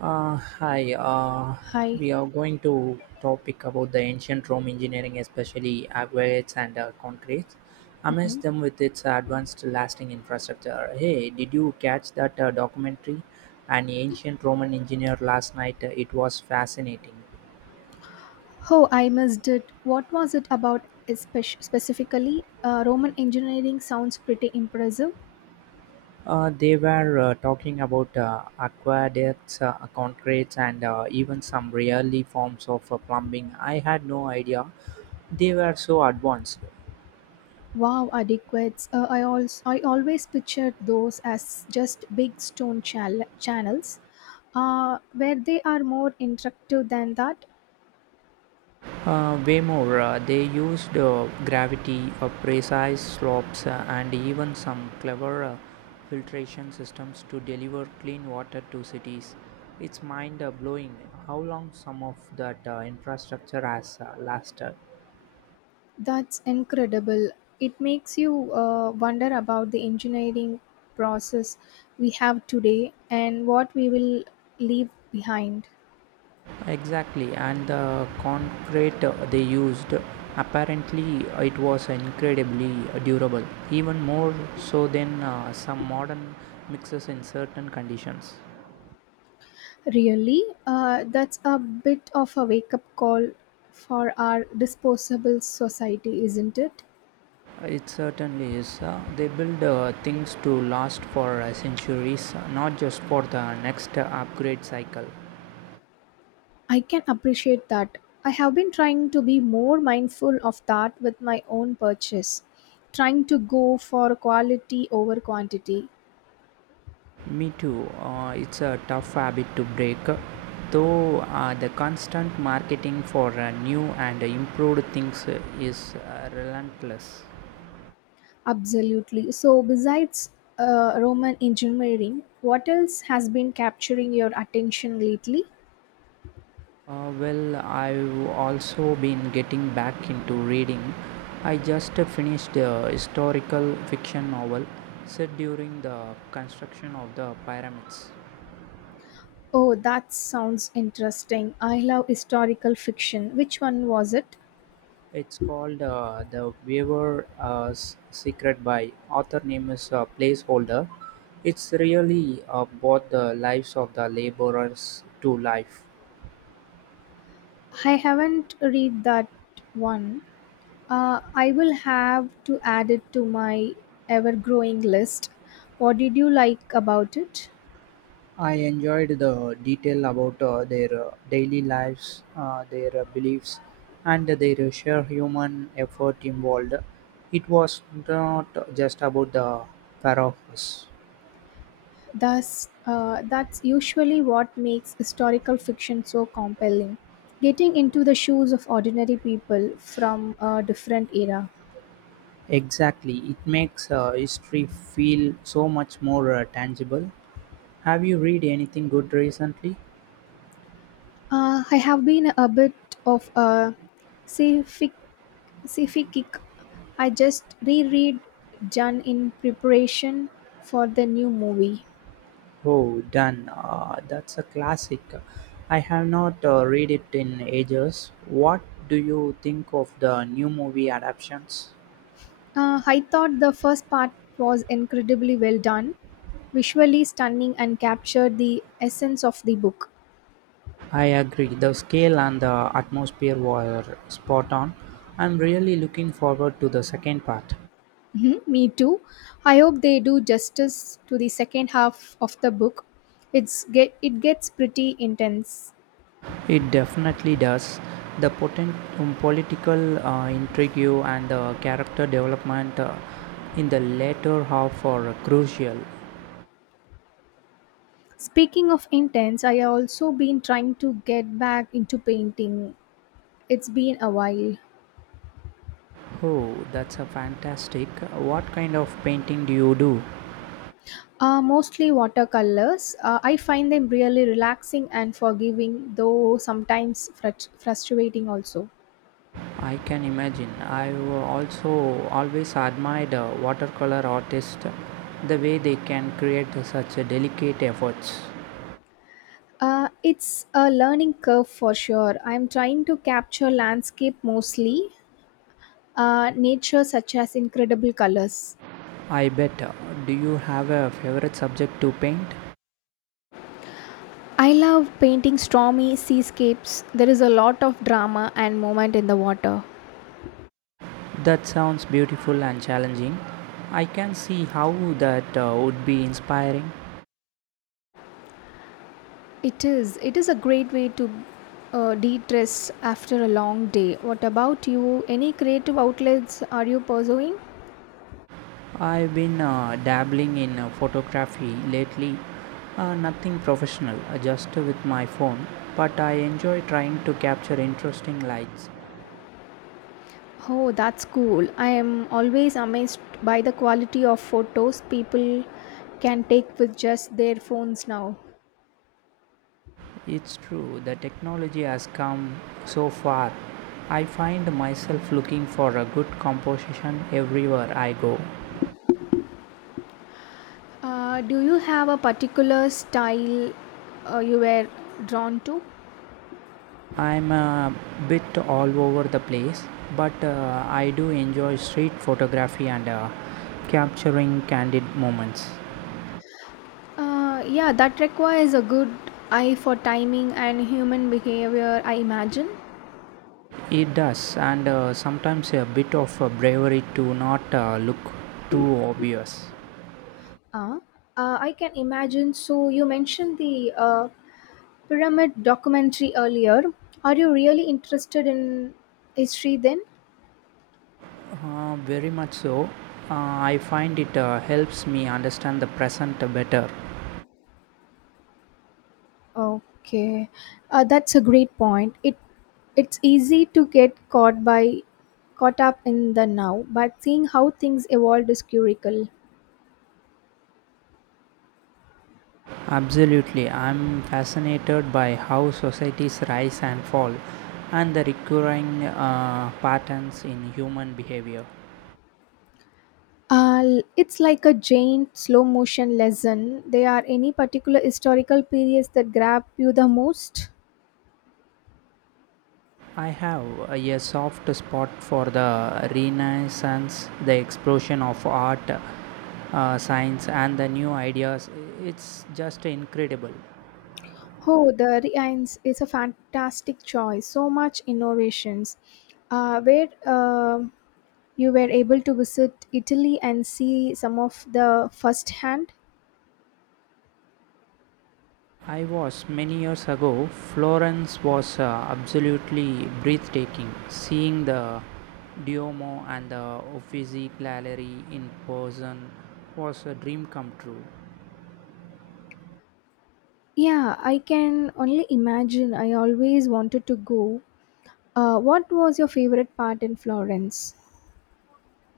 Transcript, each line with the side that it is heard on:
right: Uh, hi, uh,
left: Hi.
right: we are going to topic about the ancient Rome engineering, especially aqueducts and concretes. Amazed them with its advanced lasting infrastructure. Hey, did you catch that documentary? An ancient Roman engineer last night. It was fascinating.
left: Oh, I missed it. What was it about specifically? Roman engineering sounds pretty impressive.
right: They were talking about aqueducts, concretes, and even some really forms of plumbing. I had no idea they were so advanced.
left: Wow, adequates. I always pictured those as just big stone channels. Where they are more interactive than that.
right: Way more, they used gravity, precise slopes, and even some clever filtration systems to deliver clean water to cities. It's mind blowing how long some of that infrastructure has lasted.
left: That's incredible. It makes you wonder about the engineering process we have today and what we will leave behind.
right: Exactly, and the concrete they used apparently it was incredibly durable, even more so than some modern mixes in certain conditions.
left: Really? That's a bit of a wake up call for our disposable society, isn't it?
right: It certainly is. They build things to last for centuries, not just for the next upgrade cycle.
left: I can appreciate that. I have been trying to be more mindful of that with my own purchase, trying to go for quality over quantity.
right: Me too. It's a tough habit to break. Though the constant marketing for new and improved things is relentless.
left: Absolutely. So, besides Roman engineering, what else has been capturing your attention lately?
right: Well, I've also been getting back into reading. I just finished a historical fiction novel set during the construction of the pyramids.
left: Oh, that sounds interesting. I love historical fiction. Which one was it?
right: It's called The Weaver Secret by author name is placeholder. It's really brought the lives of the laborers to life.
left: I haven't read that one. I will have to add it to my ever growing list. What did you like about it?
right: I enjoyed the detail about their daily lives, their beliefs, and their sheer human effort involved. It was not just about the pharaohs.
left: Thus, that's usually what makes historical fiction so compelling. Getting into the shoes of ordinary people from a different era.
right: Exactly, it makes history feel so much more tangible. Have you read anything good recently?
left: I have been a bit of a sci-fi sci-fi kick. I just reread Jan in preparation for the new movie.
right: Oh, done. That's a classic. I have not read it in ages. What do you think of the new movie adaptations?
left: I thought the first part was incredibly well done, visually stunning, and captured the essence of the book.
right: I agree. The scale and the atmosphere were spot on. I'm really looking forward to the second part.
left: Mhm, me too. I hope they do justice to the second half of the book. It gets pretty intense.
right: It definitely does. The potent political intrigue and the character development in the latter half are crucial.
left: Speaking of intense, I have also been trying to get back into painting. It's been a while.
right: Oh, that's a fantastic. What kind of painting do you do?
left: Mostly watercolors. I find them really relaxing and forgiving, though sometimes frustrating also.
right: I can imagine. I've also always admired watercolor artists, the way they can create such a delicate efforts.
left: It's a learning curve for sure. I'm trying to capture landscape mostly, nature such as incredible colors.
right: I bet. Do you have a favorite subject to paint?
left: I love painting stormy seascapes. There is a lot of drama and moment in the water.
right: That sounds beautiful and challenging. I can see how that would be inspiring.
left: It is. It is a great way to de-stress after a long day. What about you? Any creative outlets are you pursuing?
right: I've been dabbling in photography lately, nothing professional, just with my phone, but I enjoy trying to capture interesting lights.
left: Oh, that's cool. I am always amazed by the quality of photos people can take with just their phones now.
right: It's true, the technology has come so far. I find myself looking for a good composition everywhere I go.
left: Do you have a particular style you were drawn to?
right: I'm a bit all over the place, but I do enjoy street photography and capturing candid moments.
left: Yeah, that requires a good eye for timing and human behavior, I imagine.
right: It does, and sometimes a bit of bravery to not look too obvious.
left: Uh, I can imagine. So, you mentioned the pyramid documentary earlier. Are you really interested in history then?
right: Very much so. Uh, I find it helps me understand the present better.
left: Okay, that's a great point. It's easy to get caught by caught up in the now, but seeing how things evolved is curical.
right: Absolutely, I'm fascinated by how societies rise and fall and the recurring patterns in human behavior.
left: It's like a giant slow motion lesson. There are any particular historical periods that grab you the most?
right: I have a soft spot for the Renaissance, the explosion of art, science, and the new ideas. It's just incredible.
left: Oh, the Rhines is a fantastic choice. So much innovations. Where you were able to visit Italy and see some of the firsthand.
right: I was many years ago, Florence was absolutely breathtaking. Seeing the Duomo and the Uffizi Gallery in person was a dream come true.
left: Yeah, I can only imagine. I always wanted to go. What was your favorite part in Florence?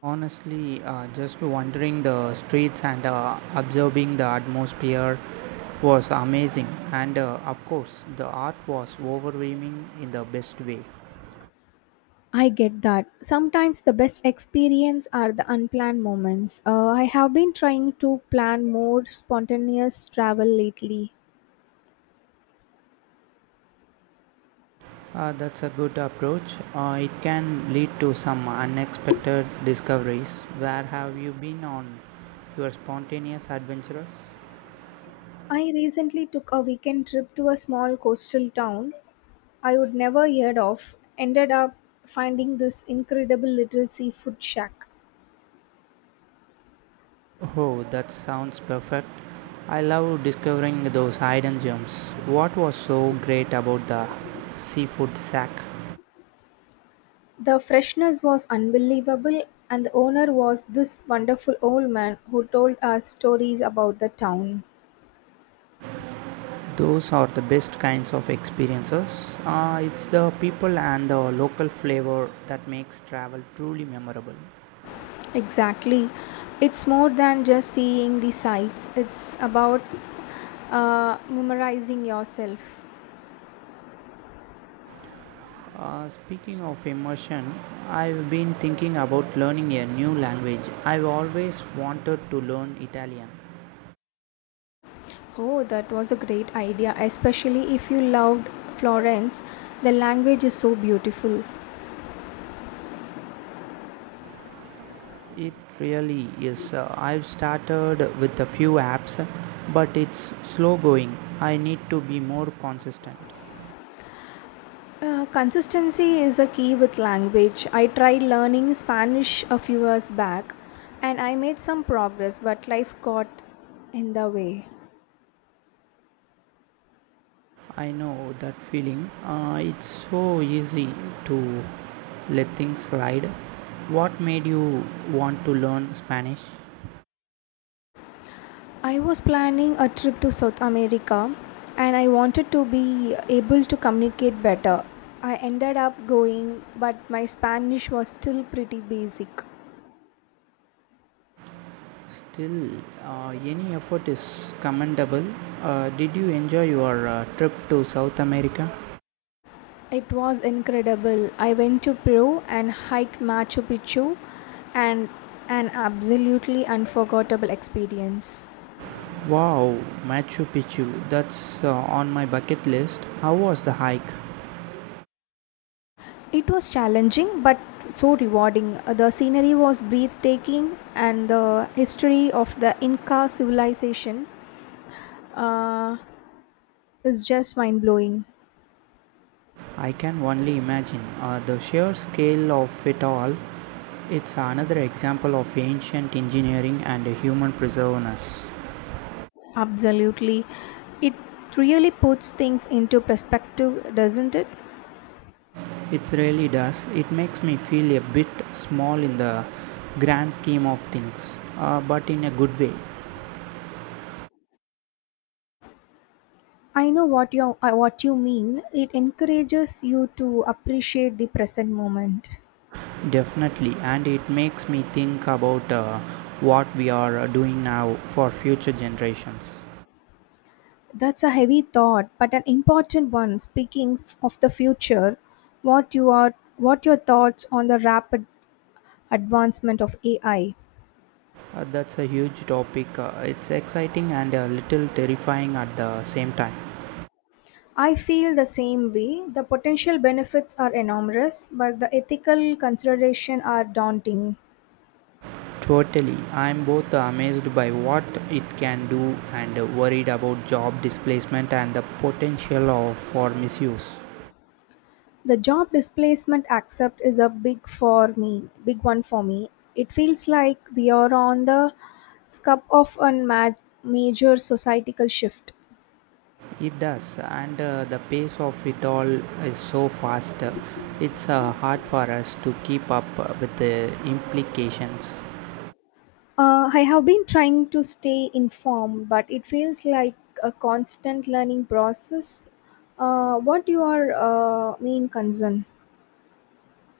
right: Honestly, just wandering the streets and observing the atmosphere was amazing, and of course, the art was overwhelming in the best way.
left: I get that. Sometimes the best experience are the unplanned moments. I have been trying to plan more spontaneous travel lately.
right: That's a good approach. It can lead to some unexpected discoveries. Where have you been on your spontaneous adventures?
left: I recently took a weekend trip to a small coastal town I would never heard of. Ended up finding this incredible little seafood shack.
right: Oh, that sounds perfect. I love discovering those hidden gems. What was so great about the seafood sack?
left: The freshness was unbelievable, and the owner was this wonderful old man who told us stories about the town.
right: Those are the best kinds of experiences. It's the people and the local flavor that makes travel truly memorable.
left: Exactly. It's more than just seeing the sights, it's about memorizing yourself.
right: Speaking of immersion, I've been thinking about learning a new language. I've always wanted to learn Italian.
left: Oh, that was a great idea, especially if you loved Florence. The language is so beautiful.
right: It really is. I've started with a few apps, but it's slow going. I need to be more consistent.
left: Consistency is a key with language. I tried learning Spanish a few years back and I made some progress, but life got in the way.
right: I know that feeling. It's so easy to let things slide. What made you want to learn Spanish?
left: I was planning a trip to South America and I wanted to be able to communicate better. I ended up going, but my Spanish was still pretty basic.
right: Still, any effort is commendable. Did you enjoy your trip to South America?
left: It was incredible. I went to Peru and hiked Machu Picchu and an absolutely unforgettable experience.
right: Wow, Machu Picchu, that's on my bucket list. How was the hike?
left: It was challenging but so rewarding. The scenery was breathtaking, and the history of the Inca civilization uh, is just mind blowing.
right: I can only imagine the sheer scale of it all. It's another example of ancient engineering and human perseverance.
left: Absolutely. It really puts things into perspective, doesn't it?
right: It really does. It makes me feel a bit small in the grand scheme of things, but in a good way,
left: I know what you mean. It encourages you to appreciate the present moment.
right: definitely. And it makes me think about what we are doing now for future generations.
left: That's a heavy thought, but an important one. Speaking of the future, what your thoughts on the rapid advancement of AI.
right: That's a huge topic. It's exciting and a little terrifying at the same time.
left: I feel the same way. The potential benefits are enormous, but the ethical considerations are daunting.
right: Totally. I'm both amazed by what it can do and worried about job displacement and the potential of, for misuse.
left: The job displacement accept is a big for me, big one for me. It feels like we are on the cusp of a major societal shift.
right: It does, and the pace of it all is so fast. It's hard for us to keep up with the implications.
left: I have been trying to stay informed, but it feels like a constant learning process. What your main concern?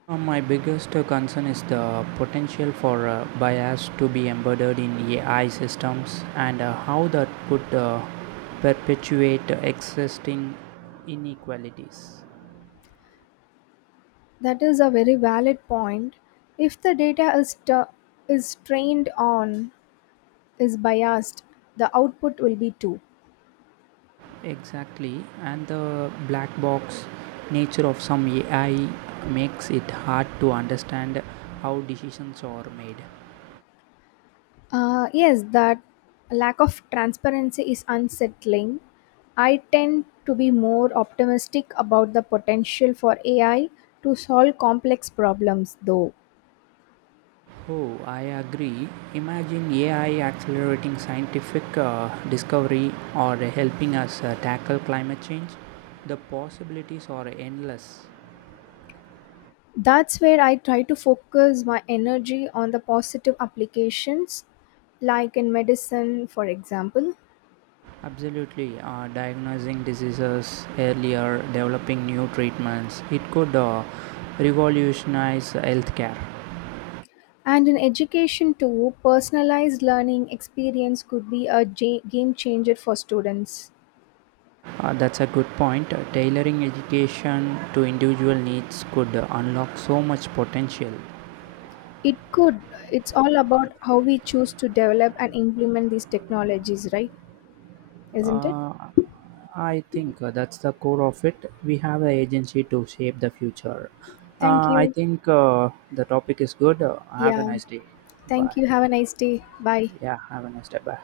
right: My biggest concern is the potential for bias to be embedded in AI systems and how that could perpetuate existing inequalities.
left: That is a very valid point. If the data is trained on is biased, the output will be too.
right: Exactly, and the black box nature of some AI makes it hard to understand how decisions are made.
left: Yes, that lack of transparency is unsettling. I tend to be more optimistic about the potential for AI to solve complex problems, though.
right: Oh, I agree. Imagine AI accelerating scientific discovery or helping us tackle climate change. The possibilities are endless.
left: That's where I try to focus my energy on the positive applications, like in medicine, for example.
right: Absolutely, diagnosing diseases earlier, developing new treatments, it could revolutionize healthcare.
left: And in education, too, personalized learning experience could be a game changer for students.
right: That's a good point. Tailoring education to individual needs could unlock so much potential.
left: It could. It's all about how we choose to develop and implement these technologies, right? Isn't it?
right: Uh, I think that's the core of it. We have the agency to shape the future.
left: Thank
right: I
left: you.
right: think the topic is good. Have a
left: Yeah.
right: nice day.
left: Thank
right: Bye.
left: you. Have a nice day. Bye.
right: Yeah, have a nice day. Bye.